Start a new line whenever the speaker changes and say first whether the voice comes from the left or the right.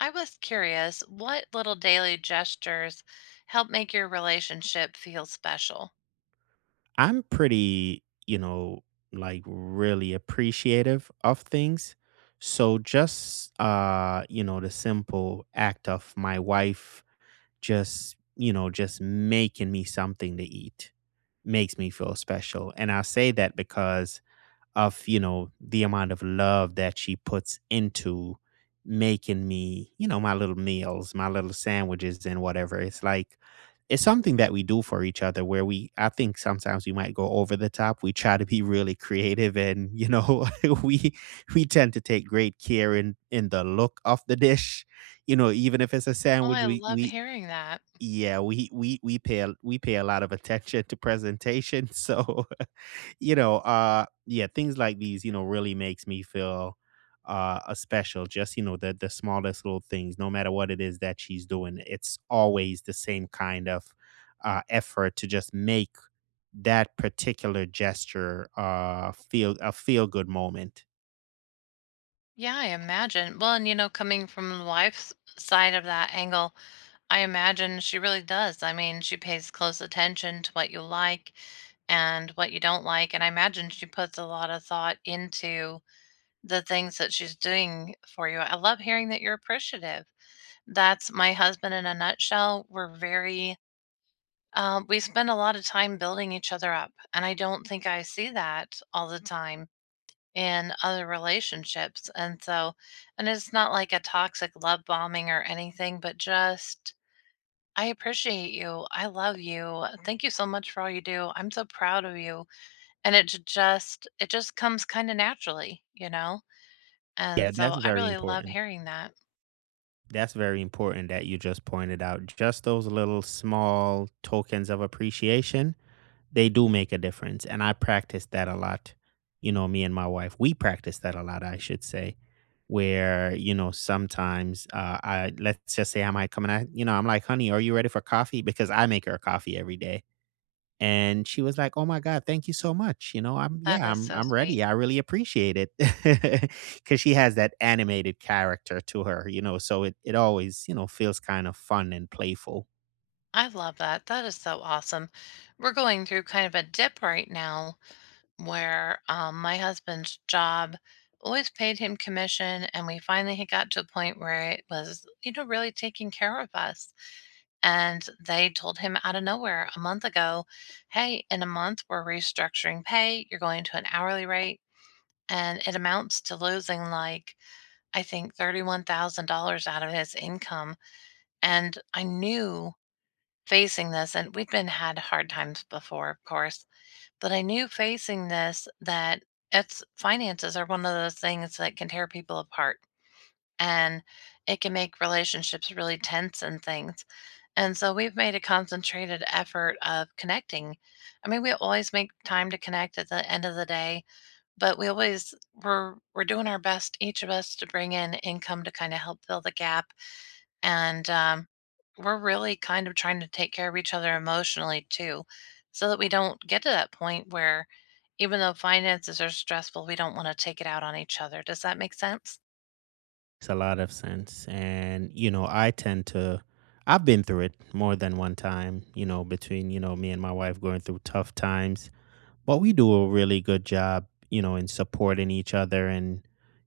left: I was curious, what little daily gestures help make your relationship feel special?
right: I'm pretty, like really appreciative of things. So just the simple act of my wife just, making me something to eat makes me feel special. And I say that because of the amount of love that she puts into making me my little meals, my little sandwiches, and whatever. It's like it's something that we do for each other where we I think sometimes we might go over the top. We try to be really creative and we we tend to take great care in the look of the dish. You know, even if it's a
left: Oh,
right: sandwich,
left: I love
right: we
left: hearing that.
right: yeah, we pay a lot of attention to presentation. So yeah, things like these, you know, really makes me feel a special. Just you know, the smallest little things, no matter what it is that she's doing, it's always the same kind of effort to just make that particular gesture feel a feel good moment.
left: Yeah, I imagine. Well, and you know, coming from the wife's side of that angle, I imagine she really does. I mean, she pays close attention to what you like and what you don't like. And I imagine she puts a lot of thought into the things that she's doing for you. I love hearing that you're appreciative. That's my husband in a nutshell. We're very. We spend a lot of time building each other up, and I don't think I see that all the time in other relationships. And so, and it's not like a toxic love bombing or anything, but just, I appreciate you. I love you. Thank you so much for all you do. I'm so proud of you. And it j- just it just comes kind of naturally, you know?
right: Yeah,
left: And
right: that's
left: so I
right: very
left: really love
right: important.
left: hearing that.
right: That's very important that you just pointed out. Just those little small tokens of appreciation, they do make a difference. And I practice that a lot. You know, me and my wife, we practice that a lot, I should say, where, you know, sometimes let's just say I might come and you know, I'm like, honey, are you ready for coffee? Because I make her coffee every day. And she was like, "Oh my God, thank you so much. You know,
left: That is so
right: I'm ready.
left: sweet.
right: I really appreciate it." Because she has that animated character to her. You know, so it always, you know, feels kind of fun and playful.
left: I love that. That is so awesome. We're going through kind of a dip right now where my husband's job always paid him commission, and we finally had got to a point where it was, you know, really taking care of us. And they told him out of nowhere a month ago, hey, in a month we're restructuring pay, you're going to an hourly rate, and it amounts to losing, like, I think $31,000 out of his income. And I knew, facing this, and we'd been had hard times before, of course, but I knew, facing this, that it's finances are one of those things that can tear people apart, and it can make relationships really tense and things. And so we've made a concentrated effort of connecting. I mean, we always make time to connect at the end of the day, but we always we're doing our best, each of us, to bring in income to kind of help fill the gap. And we're really kind of trying to take care of each other emotionally too, so that we don't get to that point where, even though finances are stressful, we don't want to take it out on each other. Does that make sense?
right: It's a lot of sense. And, you know, I've been through it more than one time, you know, between, you know, me and my wife going through tough times. But we do a really good job, you know, in supporting each other and,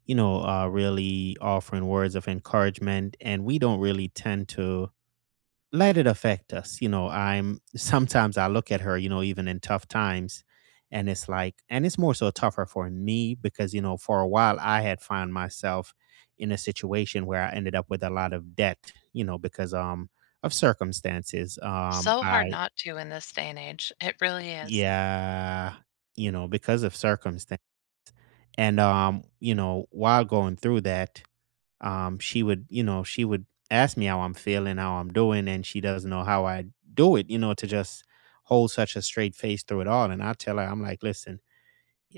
right: you know, really offering words of encouragement. And we don't really let it affect us. You know, I'm sometimes I look at her, you know, even in tough times, and it's more so tougher for me because, you know, for a while I had found myself in a situation where I ended up with a lot of debt, you know, because of circumstances.
left: So hard
right: I
left: not to in this day and age, it really is.
right: Yeah, you know, because of circumstance. And you know, while going through that, she would, she would ask me how I'm feeling, how I'm doing, and she doesn't know how I do it, you know, to just hold such a straight face through it all. And I tell her, I'm like, listen,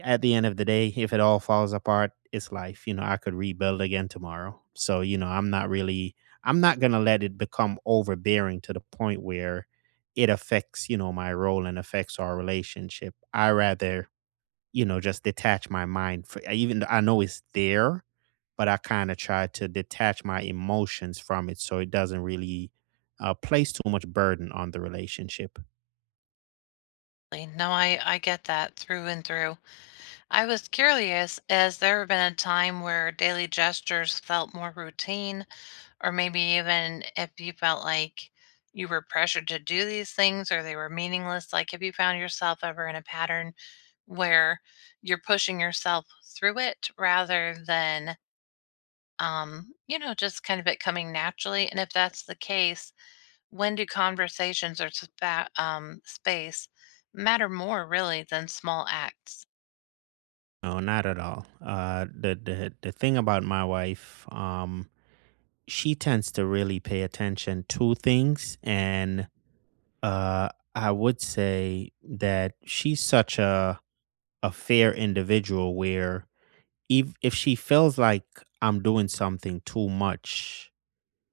right: at the end of the day, if it all falls apart, it's life. You know, I could rebuild again tomorrow. So, you know, I'm not going to let it become overbearing to the point where it affects, you know, my role and affects our relationship. I rather, you know, just detach my mind. For, even though I know it's there, but I kind of try to detach my emotions from it so it doesn't really place too much burden on the relationship.
left: No, I get that through and through. I was curious, has there been a time where daily gestures felt more routine? Or maybe even if you felt like you were pressured to do these things or they were meaningless, like, have you found yourself ever in a pattern where you're pushing yourself through it rather than, you know, just kind of it coming naturally? And if that's the case, when do conversations or space matter more really than small acts?
right: No, not at all. The thing about my wife, she tends to really pay attention to things, and I would say that she's such a fair individual where if she feels like I'm doing something too much,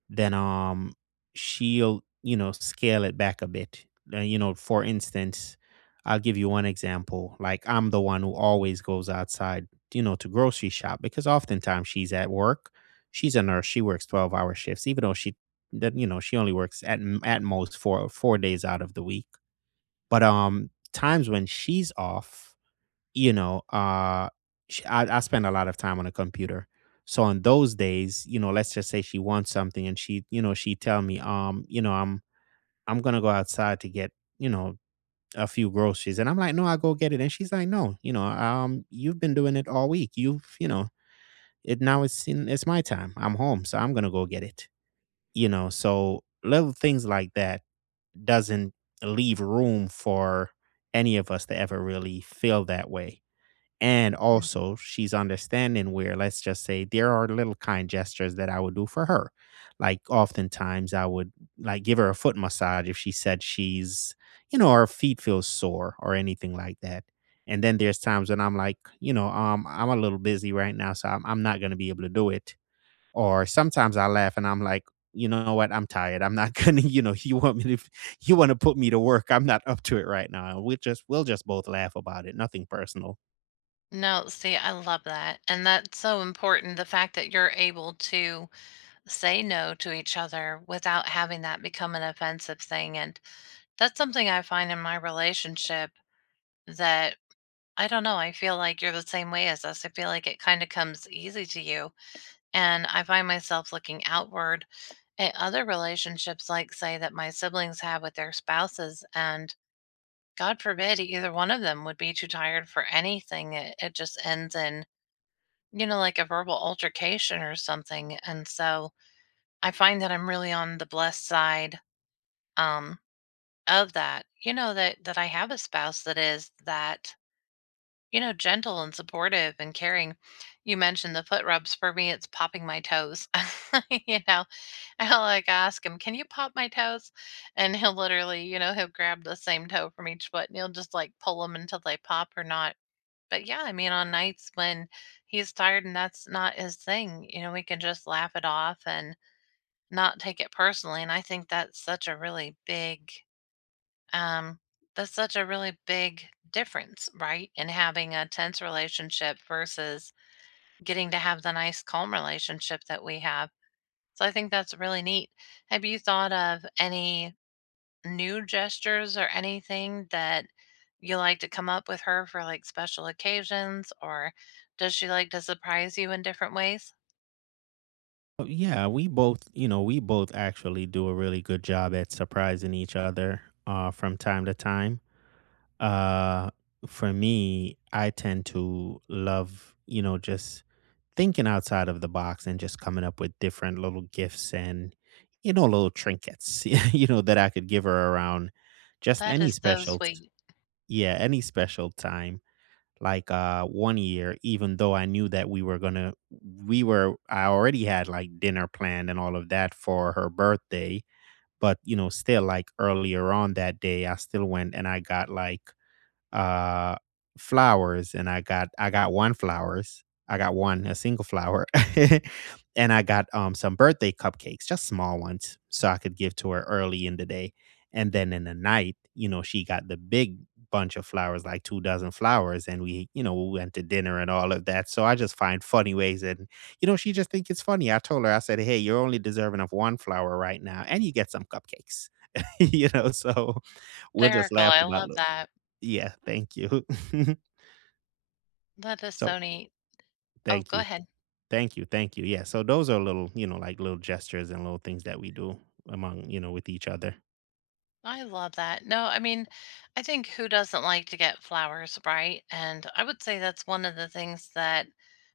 right: then she'll, you know, scale it back a bit. You know, for instance, I'll give you one example. Like, I'm the one who always goes outside, you know, to grocery shop because oftentimes she's at work. She's a nurse. She works 12-hour shifts, even though she that you know, she only works at most four days out of the week. But times when she's off, you know, uh, sh I spend a lot of time on a computer. So on those days, you know, let's just say she wants something and she tell me, you know, I'm gonna go outside to get, you know, a few groceries. And I'm like, no, I'll go get it. And she's like, no, you know, you've been doing it all week. You've, you know, it now it's in, it's my time. I'm home, so I'm gonna go get it. You know, so little things like that doesn't leave room for any of us to ever really feel that way. And
left: N-
right: also, she's understanding where, let's just say, there are little kind gestures that I would do for her. Like, oftentimes, I would like give her a foot massage if she said you know, her feet feel sore or anything like that. And then there's times when I'm like, you know, I'm a little busy right now, so I'm not going to be able to do it. Or sometimes I laugh and I'm like, you know what? I'm tired. I'm not gonna, you know, you want to put me to work. I'm not up to it right now. And we'll just both laugh about it. Nothing personal.
left: No, see, I love that. And that's so important. The fact that you're able to say no to each other without having that become an offensive thing. And that's something I find in my relationship, that, I don't know, I feel like you're the same way as us. I feel like it kind of comes easy to you. And I find myself looking outward at other relationships, like, say, that my siblings have with their spouses. And God forbid either one of them would be too tired for anything. It just ends in, you know, like a verbal altercation or something. And so I find that I'm really on the blessed side, um of that, you know, that I have a spouse that is that, you know, gentle and supportive and caring. You mentioned the foot rubs. For me, it's popping my toes. You know, I'll like ask him, can you pop my toes? And he'll literally, you know, he'll grab the same toe from each foot and he'll just like pull them until they pop or not. But yeah, I mean, on nights when he's tired and that's not his thing, you know, we can just laugh it off and not take it personally. And I think that's such a really big, um, that's such a really big difference, right? In having a tense relationship versus getting to have the nice, calm relationship that we have. So I think that's really neat. Have you thought of any new gestures or anything that you like to come up with her for, like, special occasions? Or does she like to surprise you in different ways?
right: Yeah, we both, you know, we both actually do a really good job at surprising each other from time to time. Uh, for me, I tend to love, you know, just thinking outside of the box and just coming up with different little gifts and, you know, little trinkets, you know, that I could give her around just
left: That is so sweet.
right: yeah, any special time. Like 1 year, even though I knew that we were gonna we were I already had like dinner planned and all of that for her birthday. But you know, still, like, earlier on that day I still went and I got like uh, flowers, and I got one flowers. I got one, a single flower, and I got some birthday cupcakes, just small ones, so I could give to her early in the day. And then in the night, you know, she got the big bunch of flowers, like 2 dozen flowers, and we, you know, we went to dinner and all of that. So I just find funny ways, and you know, she just think it's funny. I told her, I said, hey, you're only deserving of one flower right now, and you get some cupcakes, you know. So we'll just
left: Hysterical.
right: laugh
left: I
right: about
left: love
right: little—
left: that.
right: yeah, thank you.
left: That is
right: So,
left: so neat. Oh,
right: thank
left: go
right: you.
left: ahead.
right: Thank you. Yeah, so those are little, you know, like little gestures and little things that we do among, you know, with each other.
left: I love that. No, I mean, I think who doesn't like to get flowers, right? And I would say that's one of the things that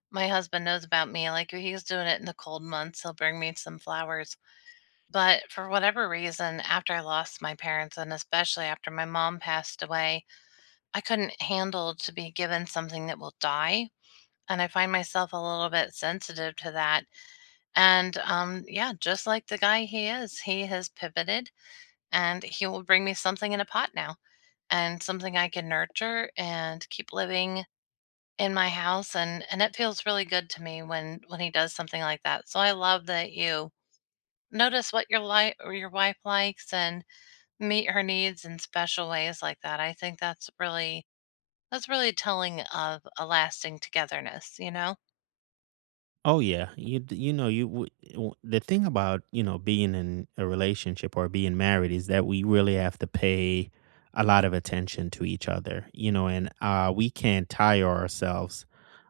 left: my husband knows about me. Like, if he's doing it in the cold months, he'll bring me some flowers. But for whatever reason, after I lost my parents, and especially after my mom passed away, I couldn't handle to be given something that will die. And I find myself a little bit sensitive to that. And yeah, just like the guy he is, he has pivoted, and he will bring me something in a pot now, and something I can nurture and keep living in my house. And it feels really good to me when he does something like that. So I love that you notice what your life, or your wife, likes, and meet her needs in special ways like that. I think that's really telling of a lasting togetherness, you know?
right: Oh yeah, you d- you know, you w- w- the thing about, you know, being in a relationship or being married is that we really have to pay a lot of attention to each other, you know, and we can't tire ourselves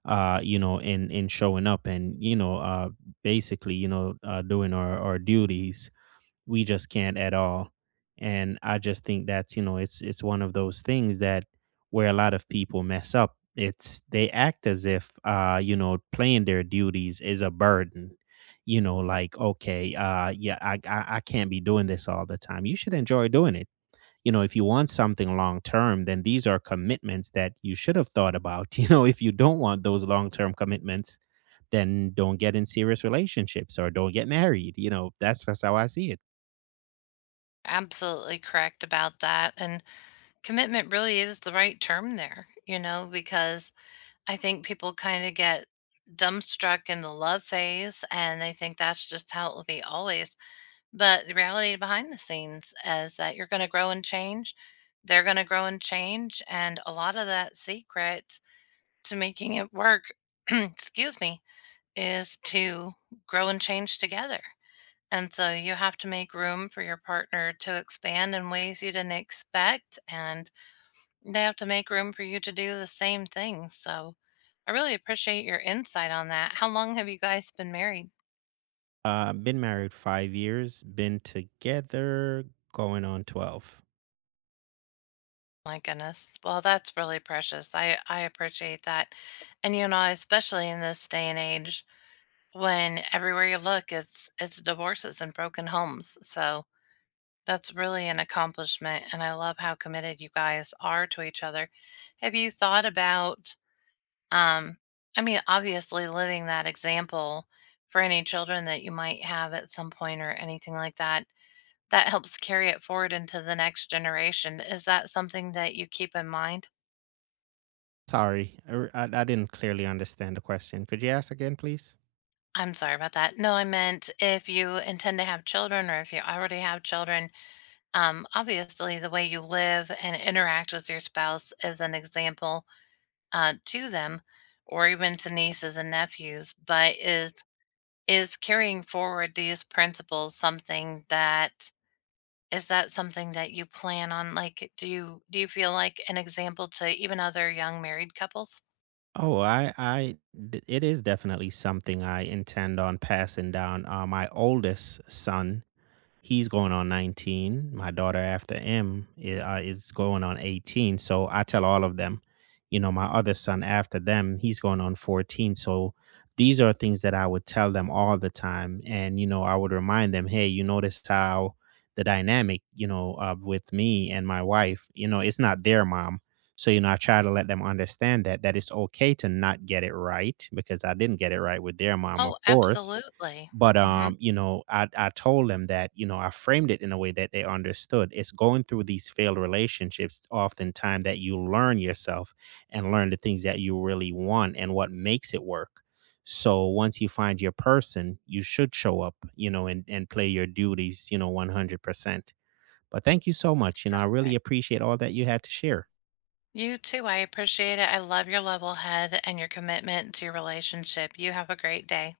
right: you know, in showing up and you know, basically, you know, doing our duties. We just can't at all. And I just think that's, you know, it's one of those things that where a lot of people mess up. It's they act as if you know, playing their duties is a burden. You know, like, okay, yeah, I can't be doing this all the time. You should enjoy doing it. You know, if you want something long term, then these are commitments that you should have thought about. You know, if you don't want those long term commitments, then don't get in serious relationships or don't get married. You know, that's just how I see it.
left: Absolutely correct about that. And commitment really is the right term there, you know, because I think people kind of get dumbstruck in the love phase, and they think that's just how it will be always. But the reality behind the scenes is that you're going to grow and change. They're going to grow and change. And a lot of that secret to making it work, excuse me, is to grow and change together. And so you have to make room for your partner to expand in ways you didn't expect, and they have to make room for you to do the same thing. So I really appreciate your insight on that. How long have you guys been married?
right: Been married 5 years, been together going on 12.
left: My goodness. Well, that's really precious. I appreciate that. And, you know, especially in this day and age, when everywhere you look, it's divorces and broken homes. So that's really an accomplishment, and I love how committed you guys are to each other. Have you thought about... Um, I mean, obviously, living that example for any children that you might have at some point or anything like that, that helps carry it forward into the next generation. Is that something that you keep in mind?
right: Sorry, I didn't clearly understand the question. Could you ask again, please?
left: I'm sorry about that. No, I meant, if you intend to have children or if you already have children, obviously the way you live and interact with your spouse is an example, to them, or even to nieces and nephews. But is carrying forward these principles something that is that something that you plan on? Like, do you feel like an example to even other young married couples?
right: Oh, it is definitely something I intend on passing down. My oldest son, he's going on 19. My daughter after him is going on 18. So I tell all of them, you know, my other son after them, he's going on 14. So these are things that I would tell them all the time. And, you know, I would remind them, hey, you noticed how the dynamic, you know, with me and my wife, you know, it's not their mom. So, you know, I try to let them understand that, that it's okay to not get it right because I didn't get it right with their mom, of
left: Oh,
right: course.
left: absolutely.
right: But,
left: Mhm.
right: you know, I told them that, you know, I framed it in a way that they understood. It's going through these failed relationships oftentimes that you learn yourself and learn the things that you really want and what makes it work. So once you find your person, you should show up, you know, and play your duties, you know, 100%. But thank you so much. You know, I really
left: Perfect.
right: appreciate all that you had to share.
left: You too. I appreciate it. I love your level head and your commitment to your relationship. You have a great day.